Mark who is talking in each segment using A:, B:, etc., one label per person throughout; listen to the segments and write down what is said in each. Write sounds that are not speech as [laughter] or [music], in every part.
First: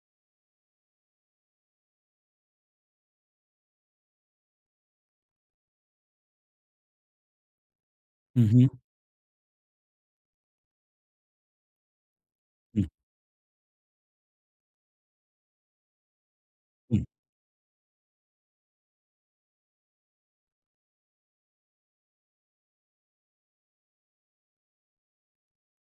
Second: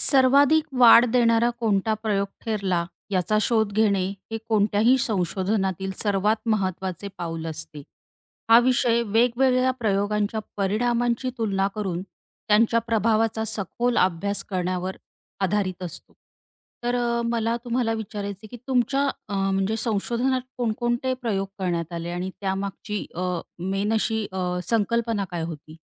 A: सर्वाधिक वाढ देणारा कोणता प्रयोग ठरला याचा शोध घेणे हे कोणत्याही संशोधनातील सर्वात महत्वाचे पाऊल असते.
B: हं,
A: हा
B: हं.
A: विषय वेगवेगळ्या प्रयोगांच्या परिणामांची तुलना करून त्यांच्या
B: हं,
A: प्रभावाचा सखोल अभ्यास करण्यावर आधारित असतो. तर
B: हं.
A: मला तुम्हाला विचारायचं की तुमच्या म्हणजे संशोधनात कोणकोणते प्रयोग करण्यात आले आणि त्यामागची मेन अशी संकल्पना काय होती?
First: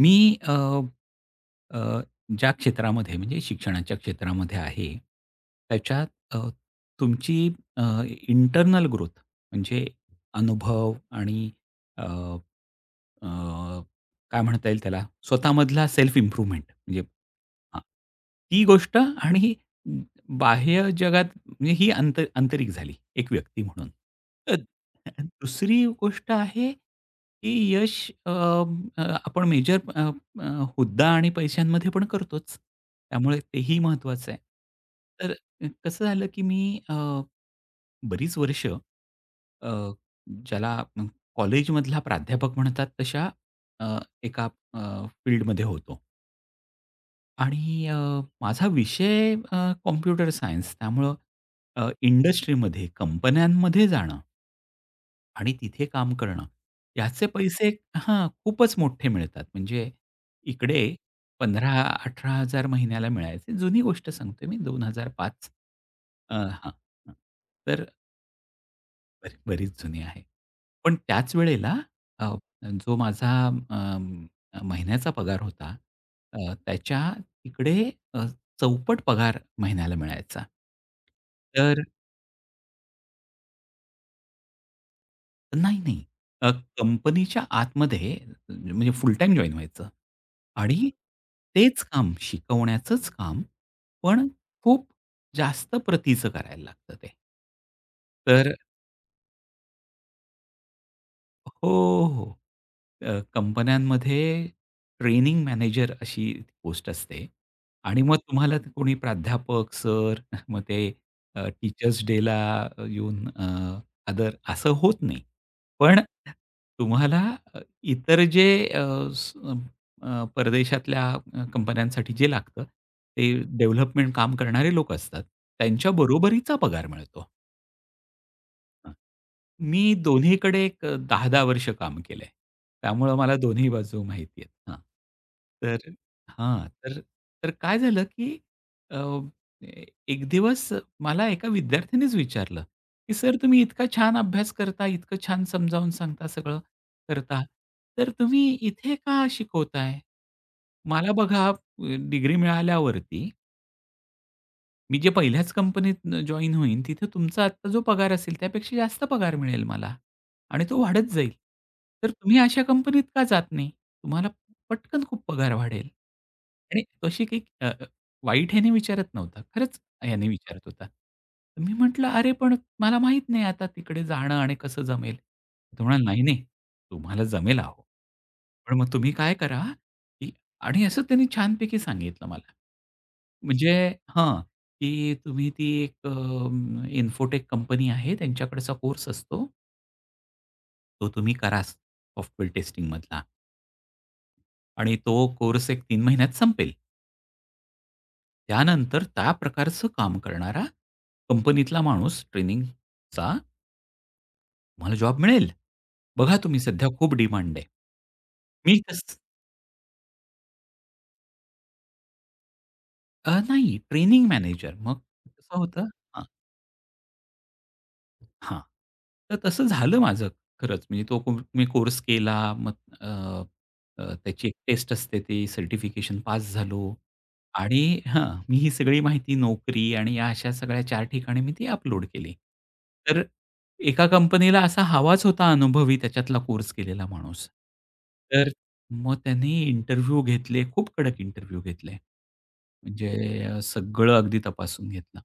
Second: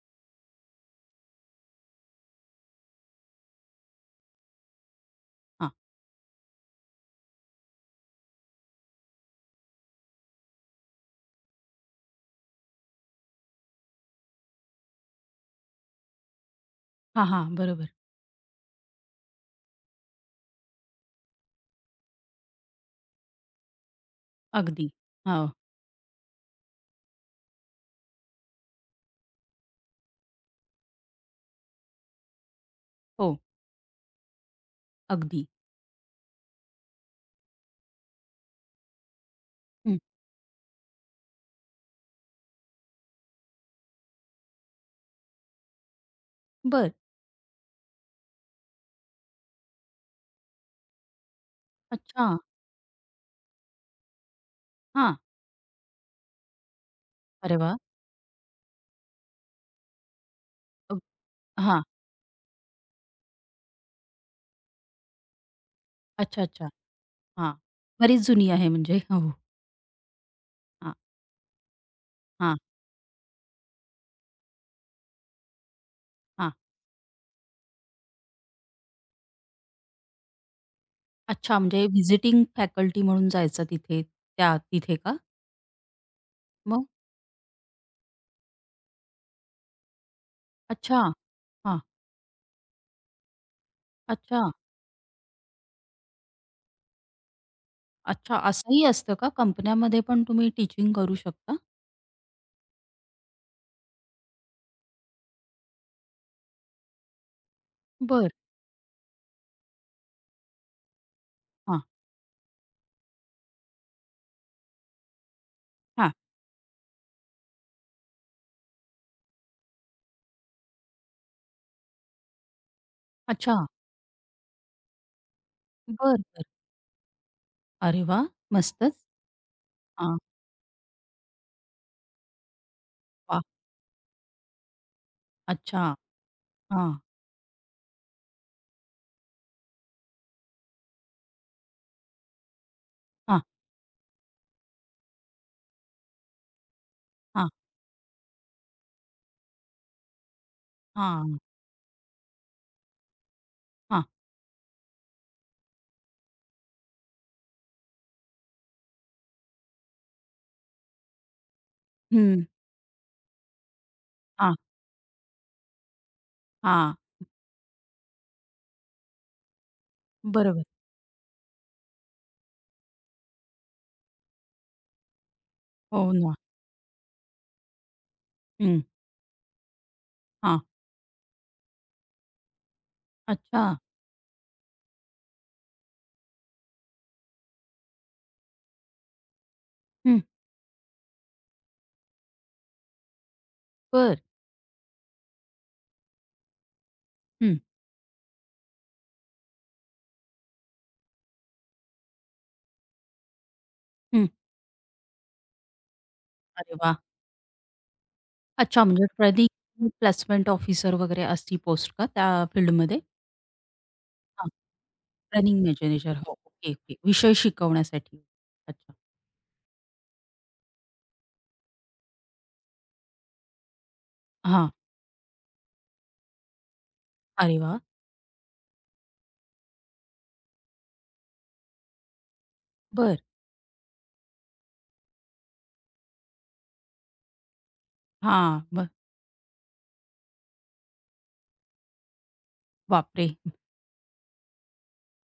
B: मी अ, अ, ज्या क्षेत्रामध्ये म्हणजे शिक्षणाच्या क्षेत्रामध्ये आहे,
A: हां.
B: त्याच्यात अ, तुमची अ, इंटर्नल ग्रोथ म्हणजे अनुभव आणि अ, अ, काय म्हणता येईल त्याला स्वतःमधला सेल्फ इम्प्रूव्हमेंट म्हणजे
A: हां, हां.
B: हां,
A: बरोबर.
B: ती गोष्ट आणि बाह्य जगात म्हणजे ही आंतरिक झाली एक व्यक्ती म्हणून.
A: अगदी. हां.
B: दुसरी गोष्ट आहे, की यश अ, अ, आपण मेजर अ, अ, हुद्दा आणि पैशांमध्ये पण करतोच.
A: हो.
B: त्यामुळे तेही महत्त्वाचं आहे. तर
A: अगदी.
B: कसं झालं, की मी अ, बरीच वर्ष ज्याला आपण कॉलेजमधला प्राध्यापक म्हणतात तशा अ, एका फील्डमध्ये होतो
A: बरं.
B: आणि माझा विषय कॉम्प्युटर सायन्स, त्यामुळं
A: अच्छा.
B: इंडस्ट्रीमध्ये, कंपन्यांमध्ये जाणं
A: हां.
B: आणि तिथे काम करणं. ह्याचे
A: अरे
B: पैसे
A: वाह!
B: हां, खूपच मोठे मिळतात. म्हणजे इकडे
A: अ, हां.
B: 15,000-18,000 महिन्याला मिळायचे. जुनी गोष्ट सांगतोय मी 2005.
A: अच्छा, अच्छा.
B: हां, हां.
A: हां.
B: तर
A: बरीच जुनी आहे म्हणजे. हो, हो.
B: बरीच जुनी आहे. पण
A: हां,
B: त्याच वेळेला अ,
A: हां,
B: जो माझा अं, महिन्याचा पगार होता, त्याच्या तिकडे चौपट पगार महिन्याला मिळायचा.
A: अच्छा
B: तर
A: म्हणजे व्हिजिटिंग फॅकल्टी म्हणून जायचं तिथे त्या तिथे का?
B: नाही, नाही. अ,
A: मग?
B: कंपनीच्या आतमध्ये म्हणजे फुल टाईम जॉइन व्हायचं आणि
A: अच्छा. हां.
B: तेच काम शिकवण्याचंच काम, पण
A: अच्छा,
B: खूप जास्त प्रतीचं करायला लागतं ते.
A: अच्छा.
B: तर
A: असंही असतं का कंपन्यांमध्ये पण तुम्ही टीचिंग करू शकता?
B: हो, हो. कंपन्यांमध्ये ट्रेनिंग मॅनेजर अशी पोस्ट असते आणि मग
A: बरं.
B: तुम्हाला ते कोणी प्राध्यापक, सर [laughs] मग ते
A: हां,
B: टीचर्स डेला येऊन आदर असं होत नाही. पण
A: हां.
B: तुम्हाला अ, इतर जे अ, स परदेशातल्या कंपन्यांसाठी जे लागतं, ते
A: अच्छा.
B: डेव्हलपमेंट काम करणारे लोक असतात. त्यांच्या
A: बरं, बरं.
B: बरोबरीचा पगार मिळतो.
A: अरे वाह!
B: हां.
A: मस्तच.
B: मी
A: हां.
B: दोन्हीकडे एक 10 वर्ष काम केलंय. त्यामुळं मला
A: वाह!
B: दोन्ही बाजू माहिती आहेत. हां.
A: अच्छा.
B: तर हां.
A: हां,
B: तर तर काय झालं, की अ, ए एक दिवस मला एका विद्यार्थ्यानेच विचारलं, की "सर
A: हां,
B: तुम्ही इतका छान अभ्यास करता, इतकं छान समजावून सांगता, सगळं करता,
A: हां,
B: तर तुम्ही इथे का शिकवताय? मला
A: हां,
B: बघा, डिग्री मिळाल्यावरती
A: हां.
B: मी जे पहिल्याच कंपनीत जॉइन होईन, तिथे तुमचा आत्ता जो पगार असेल, त्यापेक्षा जास्त पगार मिळेल मला आणि तो वाढत जाईल. तर तुम्ही
A: हं.
B: अशा कंपनीत का जात नाही? तुम्हाला
A: हां,
B: पटकन खूप पगार वाढेल. आणि
A: हां.
B: तशी काही अ, अ, वाईट ह्याने विचारत नव्हता. खरंच ह्याने विचारत
A: बरोबर.
B: होता. तर मी म्हटलं, "अरे, पण मला माहीत नाही, आता तिकडे जाणं आणि कसं जमेल." तो म्हणाला,
A: हो
B: "नाही,
A: ना.
B: नाही, तुम्हाला जमेल अहो. पण
A: हं.
B: मग तुम्ही काय करा, की"
A: हां.
B: आणि असं त्यांनी छानपैकी सांगितलं मला.
A: अच्छा.
B: म्हणजे हां, की तुम्ही ती एक इन्फोटेक कंपनी आहे त्यांच्याकडचा कोर्स असतो.
A: हं.
B: तो तुम्ही करा सॉफ्टवेअर टेस्टिंगमधला
A: बरं.
B: आणि तो कोर्स एक 3 महिन्यात संपेल.
A: हं,
B: त्यानंतर त्या प्रकारचं काम करणारा कंपनीतला माणूस ट्रेनिंगचा
A: हं.
B: तुम्हाला जॉब मिळेल. बघा तुम्ही
A: अरे
B: सध्या
A: वा,
B: खूप डिमांड आहे. मी
A: अच्छा म्हणजे
B: तसं
A: ट्रेनिंग प्लेसमेंट ऑफिसर वगैरे अशी पोस्ट का त्या फील्डमध्ये?
B: नाही, ट्रेनिंग
A: हां.
B: मॅनेजर. मग कसं
A: ट्रेनिंग
B: होतं
A: मॅनेजर.
B: हां.
A: हो. Okay, okay. विषय शिकवण्यासाठी.
B: हां.
A: अच्छा.
B: तर तसं झालं माझं खरंच. म्हणजे तो मी कोर्स केला. मग अ, अ, त्याची एक
A: हां.
B: टेस्ट असते, ती सर्टिफिकेशन पास झालो.
A: अरे वाह!
B: आणि हां, मी ही सगळी माहिती नोकरी आणि या अशा सगळ्या 4 ठिकाणी मी ती अपलोड केली.
A: बरं.
B: तर एका कंपनीला असा हवाच होता, अनुभवी त्याच्यातला कोर्स केलेला माणूस. तर
A: हां. मग
B: मग त्यांनी इंटरव्ह्यू घेतले. खूप कडक इंटरव्ह्यू घेतले. म्हणजे
A: बापरे!
B: सगळं अगदी तपासून घेतलं.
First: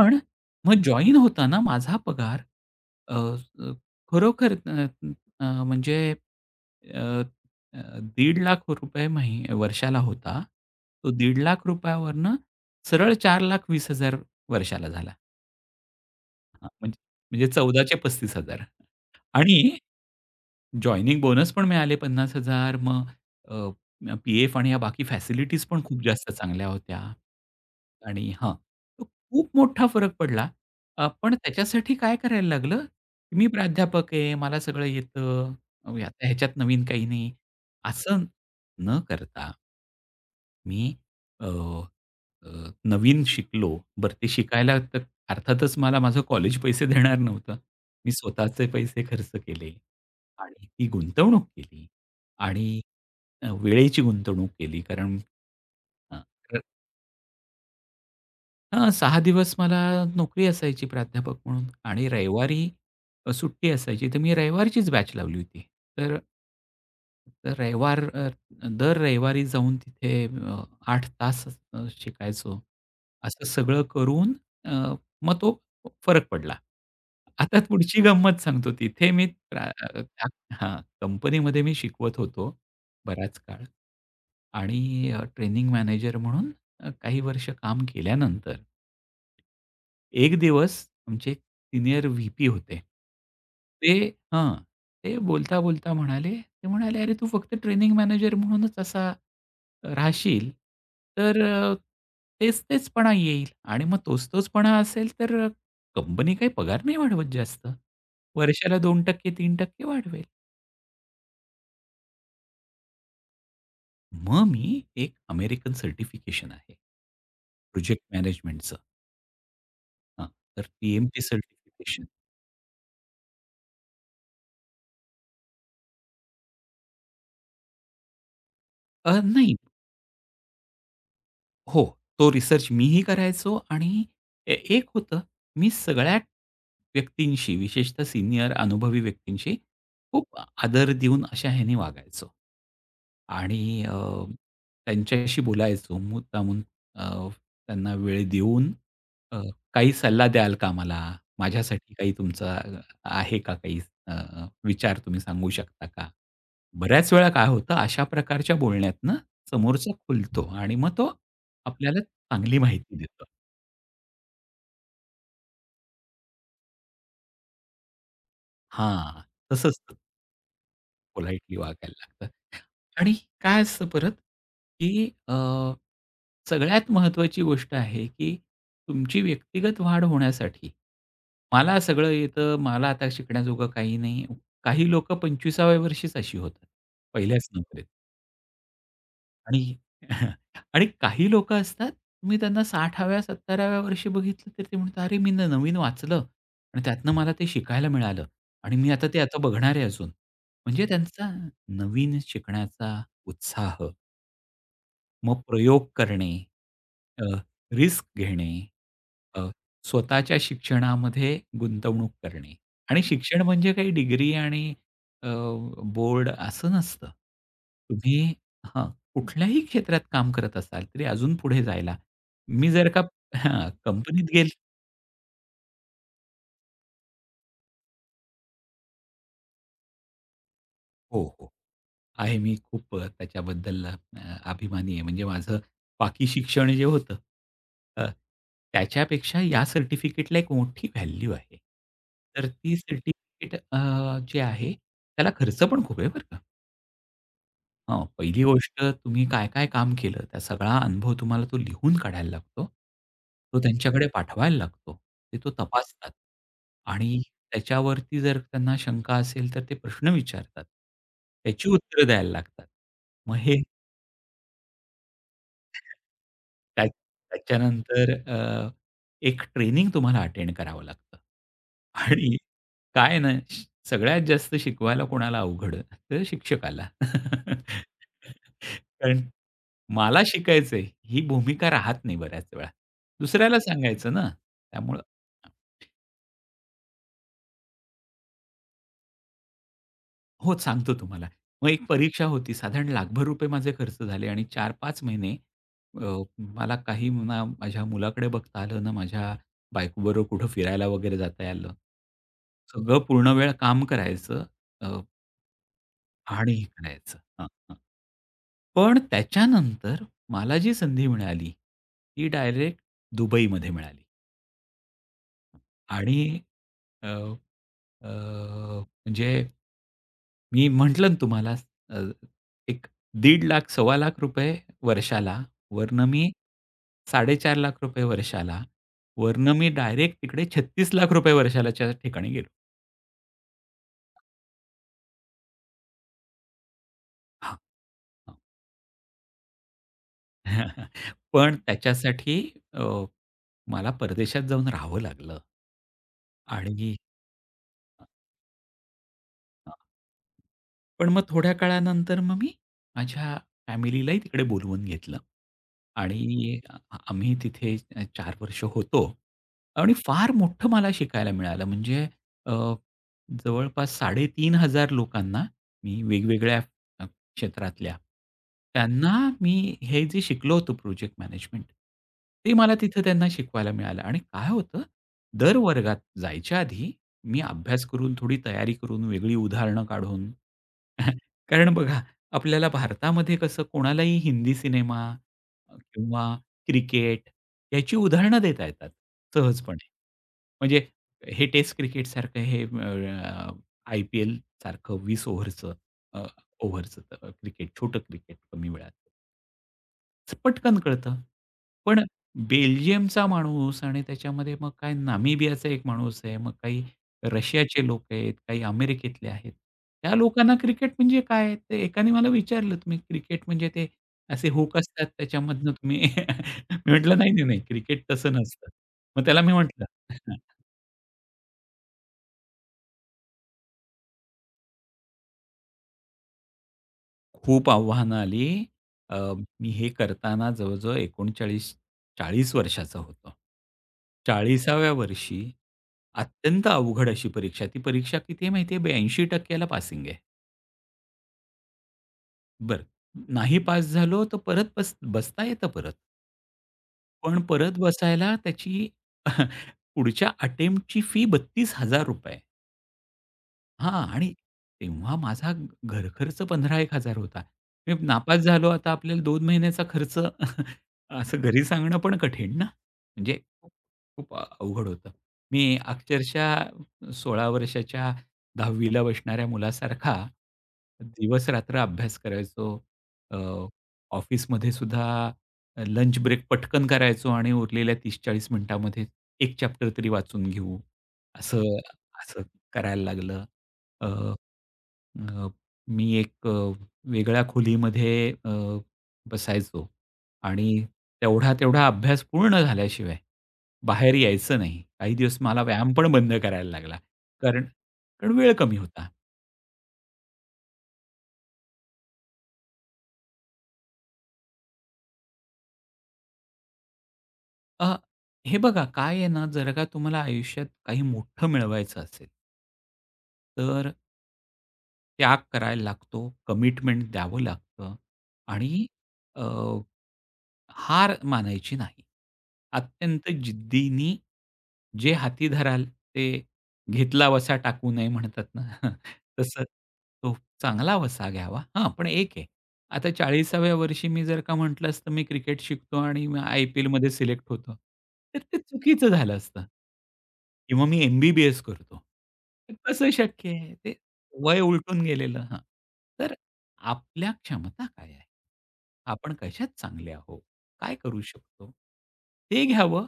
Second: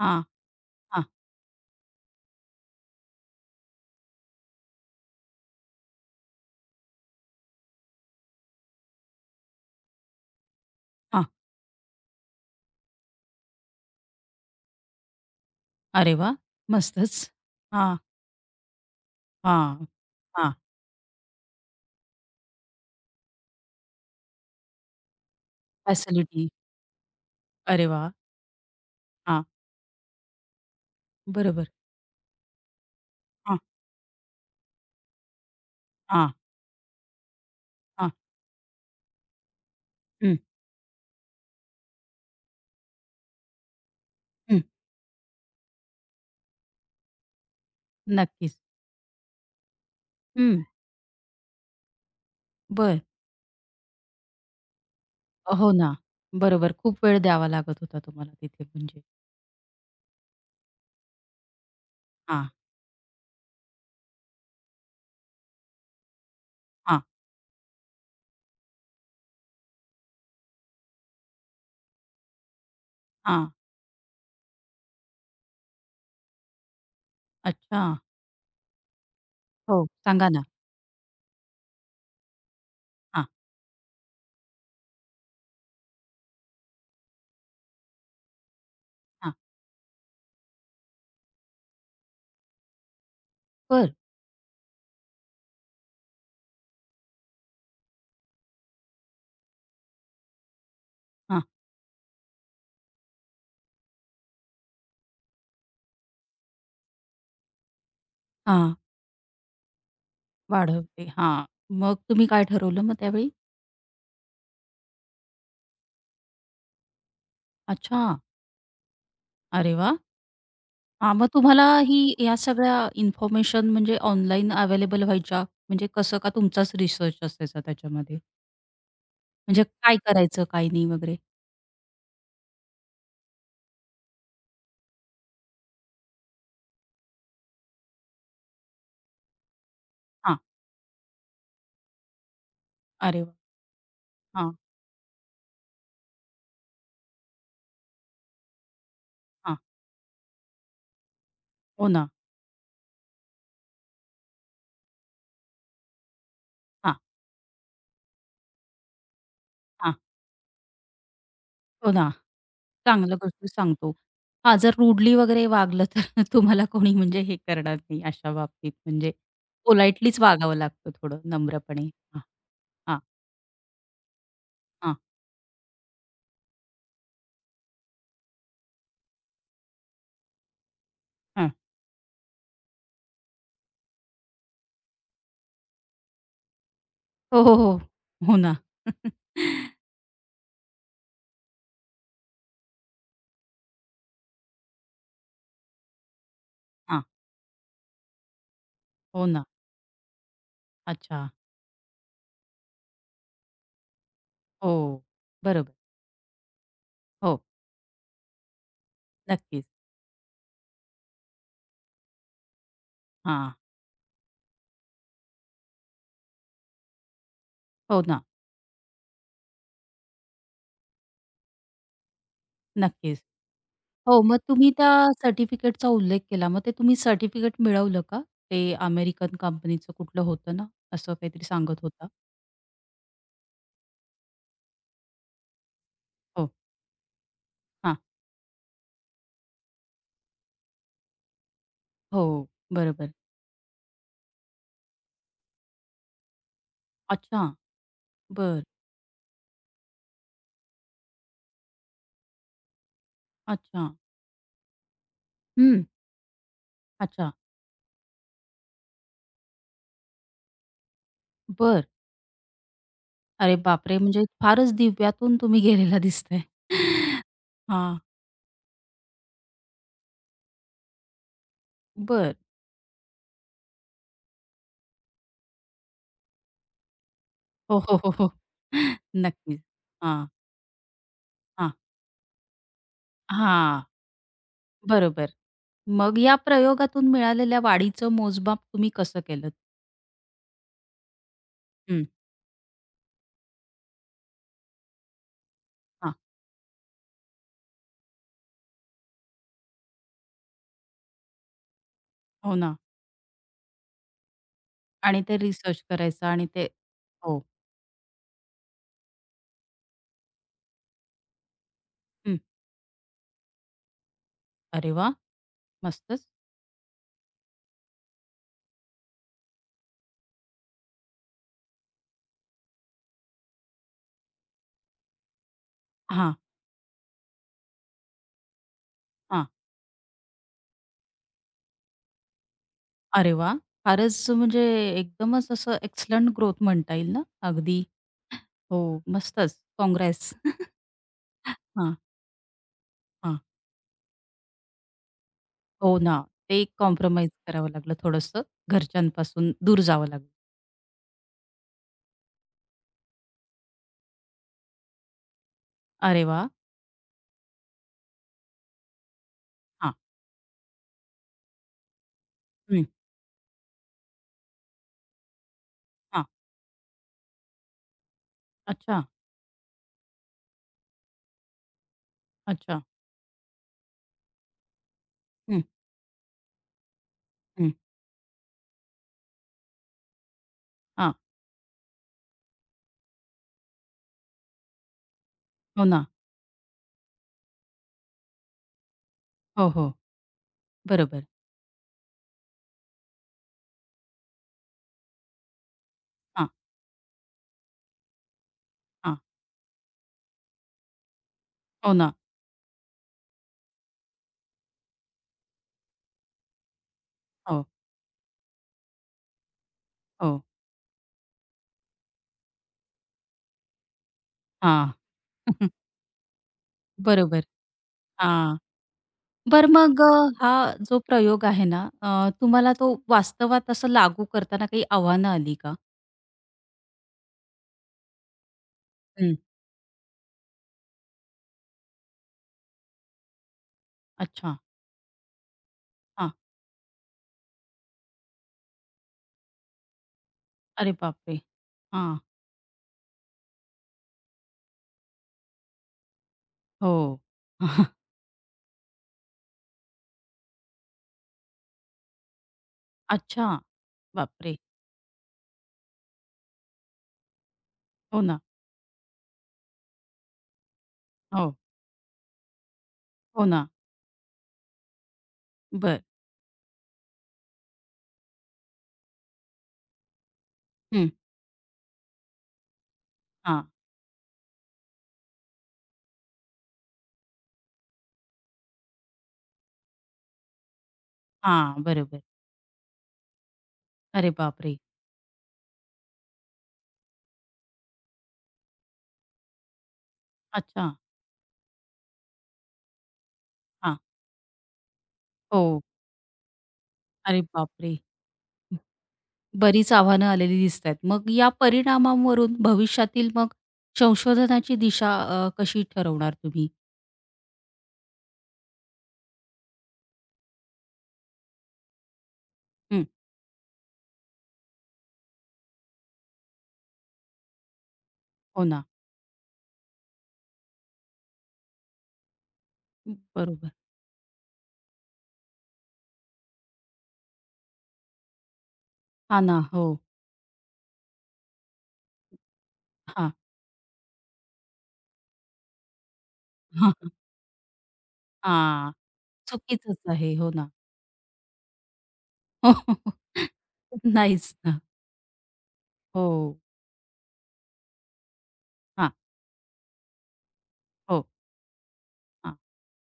A: हां,
B: मग
A: हां,
B: जॉइन होताना माझा पगार अ, अ, खरोखर अ, अ, म्हणजे अ, अ, ₹1,50,000 मही वर्षाला होता. तो
A: हां.
B: ₹1,50,000 वरनं सरळ ₹4,20,000 वर्षाला झाला.
A: अरे वा,
B: हां, म्हणजे,
A: मस्तच.
B: 14चे
A: हां,
B: 35,000 आणि
A: हां, हां.
B: जॉइनिंग बोनस पण मिळाले 50,000. मग पी-एफ आणि ह्या बाकी फॅसिलिटीज पण खूप जास्त
A: फॅसिलिटी.
B: चांगल्या होत्या.
A: अरे वा,
B: आणि हां, तो
A: हां.
B: खूप मोठा फरक पडला. पण
A: बरोबर.
B: त्याच्यासाठी काय करायला लागलं, की मी
A: हां,
B: प्राध्यापक आहे, मला सगळं येतं, आता
A: हां,
B: ह्याच्यात नवीन काही नाही,
A: हां.
B: असं न करता
A: हं,
B: मी अ, अ, नवीन शिकलो. बरं ते
A: हं.
B: शिकायला तर अर्थातच मला माझं कॉलेज पैसे देणार नव्हतं. मी
A: नक्कीच.
B: स्वतःचे पैसे खर्च केले.
A: हं.
B: आणि ती गुंतवणूक केली आणि
A: बरं.
B: वेळेची गुंतवणूक केली कारण
A: हो ना.
B: अ,
A: बरोबर. खूप वेळ द्यावा लागत होता तुम्हाला तिथे
B: हां,
A: म्हणजे.
B: 6 दिवस मला नोकरी असायची प्राध्यापक म्हणून आणि
A: हां,
B: रविवारी सुट्टी असायची. तर मी रविवारचीच बॅच लावली होती. तर
A: हां,
B: तर रविवार, दर रविवारी जाऊन तिथे 8 तास शिकायचो. असं
A: हां.
B: सगळं करून अ, मग तो फरक पडला. आता
A: अच्छा.
B: पुढची गंमत सांगतो. तिथे मी प्रा
A: हो,
B: अ,
A: सांगा ना.
B: हां, कंपनीमध्ये मी शिकवत होतो
A: हां,
B: बराच काळ आणि ट्रेनिंग मॅनेजर म्हणून काही वर्ष काम केल्यानंतर,
A: हां.
B: एक दिवस आमचे सीनियर व्ही-पी होते. ते
A: बरं.
B: हां, ते बोलता-बोलता म्हणाले, ते म्हणाले, "अरे, तू फक्त ट्रेनिंग मॅनेजर म्हणूनच असा राहशील, तर
A: हां,
B: तेच-तेचपणा येईल आणि मग तोच-तोचपणा असेल तर कंपनी काही पगार नाही वाढवत जास्त.
A: हां.
B: वर्षाला 2% 3% वाढवेल."
A: वाढवते. हां. मग तुम्ही काय ठरवलं मग त्यावेळी?
B: मग मी एक अमेरिकन सर्टिफिकेशन आहे, प्रोजेक्ट
A: अच्छा.
B: मॅनेजमेंटचं.
A: अरे वा,
B: हां, तर
A: हां,
B: पी-एम-टी
A: मग तुम्हाला ही
B: सर्टिफिकेशन.
A: या सगळ्या इन्फॉर्मेशन म्हणजे ऑनलाईन अवेलेबल व्हायच्या? म्हणजे कसं का तुमचाच रिसर्च असायचा त्याच्यामध्ये?
B: नाही.
A: म्हणजे काय करायचं, काय नाही वगैरे?
B: हो, तो रिसर्च मीही करायचो आणि एक होतं, मी सगळ्या व्यक्तींशी, विशेषतः सीनियर अनुभवी व्यक्तींशी खूप
A: हां.
B: आदर देऊन अशा ह्याने वागायचो.
A: अरे वाह!
B: आणि
A: हां,
B: त्यांच्याशी बोलायचो मुद्दामून, अ, त्यांना वेळ देऊन, अ,
A: हां.
B: "काही सल्ला द्याल का मला?
A: हो
B: माझ्यासाठी
A: ना.
B: काही तुमचा आहे का काही अ, विचार तुम्ही सांगू शकता का?"
A: हां,
B: बऱ्याच वेळा काय होतं, अशा प्रकारच्या बोलण्यातनं समोरचा
A: हां.
B: खुलतो आणि मग तो
A: हो
B: आपल्याला
A: ना.
B: चांगली माहिती
A: चांगलं
B: देतं.
A: गोष्टी सांगतो. हां, जर रूडली वगैरे वागलं तर [laughs] तुम्हाला कोणी म्हणजे हे करणार नाही अशा बाबतीत म्हणजे
B: हां, तसंच
A: पोलाइटलीच वागावं लागतं थोडं
B: पोलाइटली
A: नम्रपणे.
B: वागायला
A: हां,
B: लागतं.
A: हां,
B: आणि काय असतं परत,
A: हां,
B: की सगळ्यात महत्त्वाची गोष्ट आहे, की तुमची व्यक्तिगत वाढ होण्यासाठी,
A: हां.
B: मला सगळं येतं, मला आता शिकण्याजोगं काही नाही. काही लोकं 25व्या वर्षीच अशी होतात,
A: हो,
B: पहिल्याच
A: हो, हो.
B: नोकरीत.
A: हो ना.
B: आणि
A: [laughs]
B: [laughs] आणि काही लोकं असतात, तुम्ही त्यांना 60व्या 70व्या वर्षी बघितलं, तर ते म्हणतात, "अरे, मी नवीन वाचलं आणि
A: हां,
B: त्यातनं मला ते शिकायला मिळालं आणि मी आता ते
A: हो
B: आता
A: ना.
B: बघणार आहे अजून." म्हणजे
A: अच्छा.
B: त्यांचा नवीन शिकण्याचा उत्साह,
A: हो,
B: मग
A: बरोबर.
B: प्रयोग करणे, अ,
A: हो,
B: रिस्क घेणे, अ,
A: नक्कीच.
B: स्वतःच्या शिक्षणामध्ये गुंतवणूक करणे आणि शिक्षण
A: हां,
B: म्हणजे काही डिग्री आणि अ, बोर्ड असं नसतं.
A: हो
B: तुम्ही
A: ना.
B: हां, कुठल्याही क्षेत्रात काम करत असाल तरी अजून पुढे जायला. मी जर का
A: नक्कीच.
B: हां,
A: हो,
B: कंपनीत
A: मग
B: गेल.
A: तुम्ही त्या सर्टिफिकेटचा उल्लेख केला. मग ते तुम्ही सर्टिफिकेट मिळवलं का? ते अमेरिकन कंपनीचं कुठलं होतं ना, असं
B: हो,
A: काहीतरी
B: हो.
A: सांगत होता?
B: आहे. मी खूप त्याच्याबद्दल अभिमानी आहे. म्हणजे माझं बाकी
A: हो,
B: शिक्षण जे होतं
A: हां.
B: अ, त्याच्यापेक्षा या सर्टिफिकेटला एक मोठी व्हॅल्यू आहे.
A: हो,
B: तर ती
A: बरोबर.
B: सर्टिफिकेट जे आहे, त्याला खर्च पण खूप आहे बरं का.
A: अच्छा,
B: हां, पहिली
A: बरं.
B: गोष्ट तुम्ही काय-काय काम केलं, त्या सगळा अनुभव तुम्हाला तो लिहून काढायला लागतो. तो
A: अच्छा.
B: त्यांच्याकडे पाठवायला लागतो. ते तो
A: हं.
B: तपासतात आणि
A: अच्छा,
B: त्याच्यावरती जर त्यांना शंका असेल, तर ते प्रश्न विचारतात. त्याची
A: बरं.
B: उत्तरं द्यायला लागतात. मग हे
A: अरे बापरे! म्हणजे फारच दिव्यातून तुम्ही गेलेला दिसताय.
B: त्या
A: [laughs] हां,
B: त्याच्यानंतर एक ट्रेनिंग तुम्हाला अटेंड करावं लागतं.
A: बरं.
B: आणि काय आहे ना, सगळ्यात जास्त शिकवायला कोणाला अवघड, तर शिक्षकाला.
A: हो,
B: [laughs]
A: हो, हो, हो.
B: कारण
A: नक्कीच.
B: मला
A: हां,
B: शिकायचंय ही भूमिका
A: हां,
B: राहत नाही बऱ्याच वेळा. दुसऱ्याला
A: हां,
B: सांगायचं ना, त्यामुळं
A: बरोबर. मग या प्रयोगातून मिळालेल्या वाढीचं मोजमाप तुम्ही कसं केलंत?
B: हो, सांगतो तुम्हाला. मग एक
A: हं,
B: परीक्षा होती. साधारण ₹1,00,000 माझे खर्च झाले आणि चार-पाच महिने अ,
A: हां.
B: मला काही ना माझ्या मुलाकडे बघता आलं, ना माझ्या बायकोबरोबर कुठं फिरायला वगैरे जाता आलं.
A: हो ना.
B: सगळं पूर्ण वेळ काम करायचं अ,
A: आणि ते रिसर्च करायचा आणि
B: आणि हे
A: ते
B: करायचं.
A: हो.
B: हां, हां. पण त्याच्यानंतर मला जी संधी मिळाली, ती
A: हं.
B: डायरेक्ट दुबईमध्ये मिळाली
A: अरे वाह!
B: आणि
A: मस्तच.
B: अ, अ, म्हणजे मी म्हटलं ना तुम्हाला अ, एक ₹1,50,000 ₹2,50,000 वर्षाला, वरनं मी
A: हां,
B: ₹4,50,000 वर्षाला,
A: हां.
B: वरनं मी डायरेक्ट तिकडे ₹36,00,000 वर्षालाच्या ठिकाणी गेलो.
A: अरे वाह! फारच म्हणजे एकदमच असं एक्सलंट ग्रोथ म्हणता येईल ना?
B: हां,
A: अगदी.
B: हां.
A: हो, मस्तच. काँग्रेस. [laughs]
B: [laughs] पण
A: हां,
B: त्याच्यासाठी अ,
A: हां.
B: मला परदेशात जाऊन राहावं लागलं
A: हो ना. ते
B: आणि
A: कॉम्प्रोमाईज करावं लागलं थोडंसं. घरच्यांपासून दूर जावं लागलं.
B: पण मग थोड्या काळानंतर मग मी माझ्या फॅमिलीलाही तिकडे बोलवून घेतलं
A: अरे वाह!
B: आणि आम्ही तिथे 4 वर्ष होतो
A: हां,
B: आणि फार मोठं मला शिकायला मिळालं. म्हणजे अ,
A: हं,
B: जवळपास 3,500 लोकांना मी
A: हां.
B: वेगवेगळ्या अ, क्षेत्रातल्या,
A: अच्छा,
B: त्यांना मी हे जे शिकलो होतो प्रोजेक्ट मॅनेजमेंट, ते मला
A: अच्छा.
B: तिथं त्यांना शिकवायला मिळालं आणि काय होतं, दर
A: हं,
B: वर्गात जायच्या आधी मी
A: हं.
B: अभ्यास करून, थोडी तयारी करून, वेगळी उदाहरणं काढून
A: हां.
B: [laughs] कारण बघा, आपल्याला भारतामध्ये कसं कोणालाही हिंदी सिनेमा
A: हो ना.
B: किंवा क्रिकेट याची उदाहरणं देता येतात
A: हो, हो.
B: सहजपणे. म्हणजे
A: बरोबर.
B: हे टेस्ट क्रिकेटसारखं, हे आय-पी-एल सारखं 20 ओव्हरचं अ,
A: हां,
B: ओव्हरचं क्रिकेट, छोटं क्रिकेट, कमी वेळात.
A: हां.
B: पटकन कळतं.
A: हो
B: पण
A: ना.
B: बेल्जियमचा माणूस आणि त्याच्यामध्ये मग काय नामिबियाचा एक माणूस आहे, मग काही
A: हो,
B: रशियाचे लोक आहेत, काही अमेरिकेतले आहेत. त्या
A: हो.
B: लोकांना क्रिकेट म्हणजे काय? ते एकाने मला विचारलं, "तुम्ही क्रिकेट म्हणजे ते असे हुक
A: हां.
B: असतात त्याच्यामधनं
A: [laughs]
B: तुम्ही" [laughs] मी म्हटलं, "नाही, नाही,
A: बरोबर.
B: नाही. क्रिकेट तसं
A: हां.
B: नसतं." मग त्याला मी
A: बरं
B: म्हटलं,
A: मग हा जो प्रयोग आहे ना, तुम्हाला तो वास्तवात असं लागू करताना काही आव्हानं आली का?
B: खूप आव्हानं आली. अ,
A: हं.
B: मी हे करताना जवळ-जवळ 39 वर्षाचा होतो.
A: अच्छा.
B: 40व्या वर्षी
A: हां.
B: अत्यंत अवघड अशी परीक्षा. ती परीक्षा किती आहे माहिती आहे? 82% ला पासिंग आहे.
A: अरे बापरे! हां.
B: बरं, नाही पास झालो तर परत बसता येतं परत.
A: हो.
B: पण परत
A: [laughs]
B: बसायला त्याची [laughs] पुढच्या अटेम्प्टची फी ₹32,000.
A: अच्छा.
B: हां. आणि
A: बापरे!
B: तेव्हा माझा घरखर्च 15,000 होता. मी
A: हो
B: नापास
A: ना.
B: झालो, आता आपल्याला 2 महिन्याचा खर्च [laughs] असं
A: हो.
B: घरी सांगणं पण कठीण ना. म्हणजे
A: हो ना.
B: खूप खूप अवघड होतं. मी
A: बरं.
B: अक्षरशः 16 वर्षाच्या 10वी ला बसणाऱ्या मुलासारखा
A: हं.
B: दिवस-रात्र अभ्यास करायचो. अ,
A: हां.
B: ऑफिसमध्ये सुद्धा लंच ब्रेक पटकन करायचो आणि उरलेल्या 30-40 मिनिटामध्ये एक चॅप्टर तरी वाचून घेऊ, असं
A: हां. बरोबर.
B: असं करायला लागलं.
A: अरे
B: अ,
A: बापरे!
B: अ, मी एक वेगळ्या खोलीमध्ये अ, बसायचो आणि
A: अच्छा.
B: तेवढा, तेवढा अभ्यास पूर्ण झाल्याशिवाय
A: हां.
B: बाहेर यायचं नाही. काही दिवस मला
A: हो.
B: व्यायाम पण बंद करायला लागला.
A: अरे
B: कारण
A: बापरे!
B: कारण वेळ कमी होता.
A: बरीच आव्हानं आलेली दिसतायत. मग या परिणामांवरून भविष्यातील मग संशोधनाची दिशा कशी ठरवणार तुम्ही?
B: अ, हे बघा काय आहे ना, जर का तुम्हाला आयुष्यात काही मोठं मिळवायचं असेल
A: हं.
B: तर त्याग करायला लागतो, कमिटमेंट द्यावं लागतं
A: हो ना.
B: आणि हार मानायची नाही. अत्यंत
A: बरोबर.
B: जिद्दीने जे हाती धराल ते, घेतला वसा टाकू नये म्हणतात ना, [laughs]
A: हां ना.
B: तसं
A: हो.
B: तो चांगला वसा घ्यावा. हां, पण एक आहे. आता
A: हां.
B: 40व्या वर्षी मी जर का म्हटलं असतं, मी क्रिकेट शिकतो आणि मग आय-पी-एलमध्ये
A: [laughs]
B: सिलेक्ट होतो, तर ते
A: हां.
B: चुकीचं झालं असतं.
A: चुकीचंच आहे. हो ना.
B: किंवा मी एम-बी-बी-एस करतो. तर कसं शक्य आहे? ते
A: [laughs] नाहीच
B: वय उलटून गेलेलं. हां, तर
A: हो.
B: आपल्या क्षमता काय आहेत?
A: हां.
B: आपण कशात चांगले आहोत? काय करू
A: हो.
B: शकतो?
A: हां.
B: ते घ्यावं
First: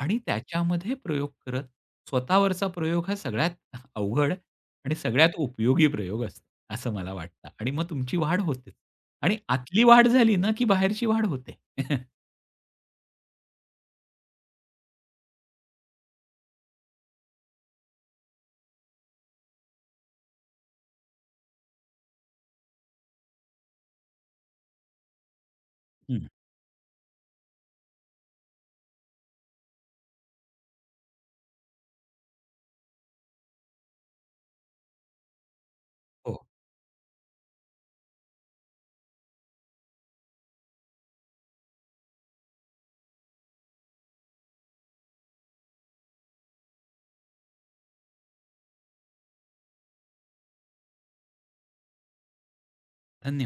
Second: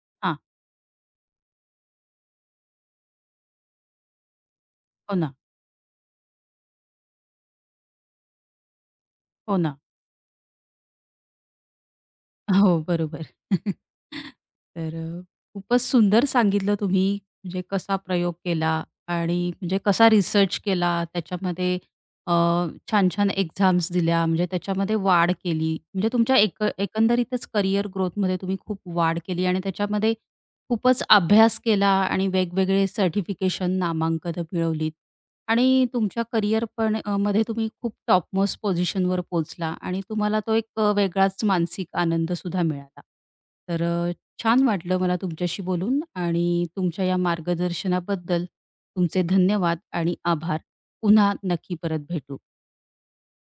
B: आणि
A: हां.
B: त्याच्यामध्ये प्रयोग करत, स्वतःवरचा प्रयोग हा सगळ्यात अवघड आणि
A: हो
B: सगळ्यात
A: ना.
B: उपयोगी प्रयोग असतो, असं मला वाटतं आणि मग तुमची वाढ होते आणि
A: हो ना.
B: आतली वाढ झाली ना, की बाहेरची वाढ होते. [laughs]
A: हो, बरोबर. [laughs] तर खूपच सुंदर सांगितलं तुम्ही म्हणजे कसा प्रयोग केला आणि म्हणजे कसा रिसर्च केला त्याच्यामध्ये अ, छान-छान एक्झाम्स दिल्या म्हणजे त्याच्यामध्ये वाढ केली. म्हणजे
B: हं.
A: तुमच्या एक एकंदरीतच करियर ग्रोथमध्ये तुम्ही खूप वाढ केली आणि त्याच्यामध्ये खूपच अभ्यास केला आणि वेगवेगळे सर्टिफिकेशन, नामांकनं मिळवलीत. आणि तुमच्या
B: हो.
A: करिअर पण मध्ये तुम्ही खूप टॉपमोस्ट पोझिशनवर पोहोचला आणि तुम्हाला तो एक वेगळाच मानसिक आनंद सुद्धा मिळाला. तर छान वाटलं मला तुमच्याशी बोलून आणि तुमच्या या मार्गदर्शनाबद्दल तुमचे धन्यवाद आणि आभार. पुन्हा नक्की परत भेटू.
B: धन्यवाद.